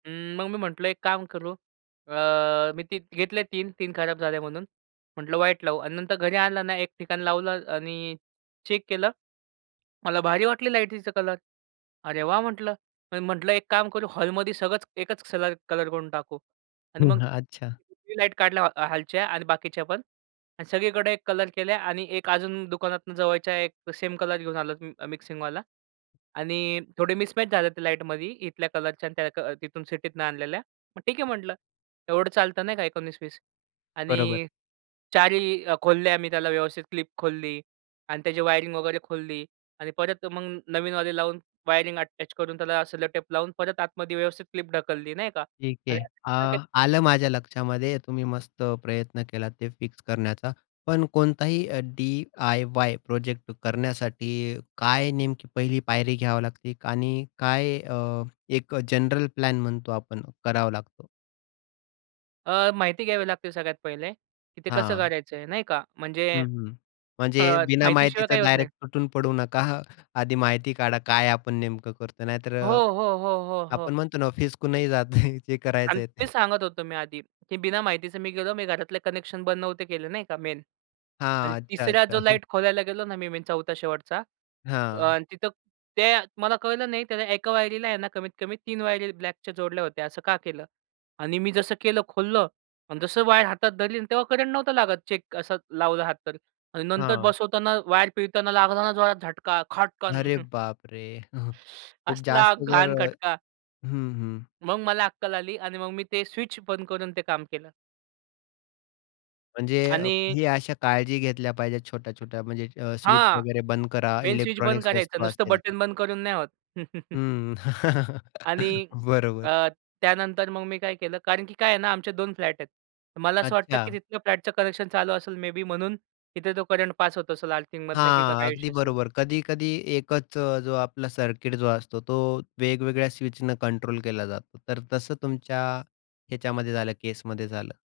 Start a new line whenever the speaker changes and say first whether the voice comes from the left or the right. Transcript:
right: हं, मग मी म्हटलं एक काम करू, अ, मी ती घेतले 3-3 खराब झाले म्हणून. म्हटलं व्हाइट लावू आणि नंतर घरी आणलं ना, एक ठिकाण लावलं आणि चेक केलं, मला भारी वाटली लाईटचा कलर. अरे वाह! म्हटलं. मी म्हटलं एक काम करू. हॉलमध्ये सगळंच एकच कलर कलर करून टाकू आणि मग
left: हं, अच्छा.
right: ती लाईट काढल्या हॉलच्या आणि बाकीच्या पण आणि सगळीकडे एक कलर केलं आणि एक अजून दुकानातून जवळच्या एक सेम कलर घेऊन आलो, मि मिक्सिंगवाला आणि थोडे मिसमॅच झाले ते लाईटमध्ये इथल्या कलरच्या आणि त्या अ, तिथून सिटीतनं आणलेल्या, मग ठीक आहे म्हटलं, एवढं चालतं नाही का? 19-20
left: बरोबर.
right: आणि 4 ही अ, खोलल्या अ, मी त्याला व्यवस्थित क्लिप खोलली आणि त्याची वायरिंग वगैरे खोलली आणि परत मग नवीनवाले लावून वायरिंग अटॅच करून त्याला सेलो टेप लावून, परत आतमध्ये व्यवस्थित क्लिप ढकलली. नाही का?
left: ठीक
right: आणि
left: आहे.
right: नंतर ते
left: अ, आलं माझ्या लक्षामध्ये. तुम्ही मस्त प्रयत्न केला ते फिक्स करण्याचा, पण कोणताही अ, डी-आय-वाय प्रोजेक्ट करण्यासाठी काय नेमकी पहिली पायरी घ्यावी लागते आणि काय अ, एक अ, जनरल प्लॅन म्हणतो आपण, करावा लागतो?
right: अ, माहिती घ्यावी लागते सगळ्यात पहिले की ते कसं
left: हां.
right: कारायचं आहे. नाही का? म्हणजे
left: हं, हं.
right: अ,
left: म्हणजे बिना
right: माहितीशिवाय
left: माहितीचं
right: काही होत नाही.
left: डायरेक्ट तुटून पडू नका. आधी माहिती काढा काय आपण नेमकं करतो. नाहीतर
right: हो,
left: अ,
right: हो, हो, हो, हो.
left: आपण म्हणतो ना, फीसकूनही जातं जे करायचं
right: आणि
left: आहे
right: तेच
left: ते.
right: सांगत होतो मी आधी की बिना माहितीचे मी गेलो, मी घरातले कनेक्शन बंद नव्हते केले, नाही का मेन आणि
left: हां. अच्छा,
right: तिसरा
left: अच्छा.
right: जो लाईट खोलायला गेलो ना, मी मी चौथा शेवटचा
left: हां.
right: अ, तिथं ते मला कळलं नाही, त्याला एका वायरीला आहे ना, कमीत कमी 3 वायरी ब्लॅकच्या जोडल्या होत्या. असं का केलं? आणि मी जसं केलं खोललं, अन जसं वायर हातात धरली, तेव्हा करंट नव्हतं लागत चेक असा लावला हात तर आणि नंतर
left: हां.
right: बसवताना वायर पिळताना लागला ना जोरात झटका, खटकन.
left: अरे बापरे! हं, खूप
right: असला
left: जास्त जर
right: घाण खटका.
left: हं, हं.
right: मग मला अक्कल आली आणि मग मी ते स्विच बंद करून ते काम केलं.
left: म्हणजे अ,
right: आणि
left: ही अशा काळजी घेतल्या पाहिजेत, छोट्या-छोट्या म्हणजे अ, स्विच
right: हां.
left: वगैरे बंद करा,
right: मेन स्विच बंद
left: इलेक्ट्रॉनिक्स
right: करायचं.
left: वस्तू
right: नुसतं
left: असेल तर.
right: बटन बंद करून नाही होत.
left: हं.
right: आणि
left: बरोबर.
right: अ, त्यानंतर मग मी काय केलं? कारण की काय आहे ना, आमचे 2 फ्लॅट आहेत. मला असं वाटतं, की
left: अच्छा.
right: तिथलं फ्लॅटचं कनेक्शन चालू असेल मे बी म्हणून तिथे तो करंट पास होत असेल, आर्थिंगमधनं की
left: हां,
right: काय इशू
left: अगदी
right: असेल.
left: बरोबर. कधी-कधी एकच जो आपला सर्किट जो असतो तो, वेगवेगळ्या स्विचनं कंट्रोल केला जातो, तर तसं तुमच्या ह्याच्यामध्ये झालं, केसमध्ये झालं.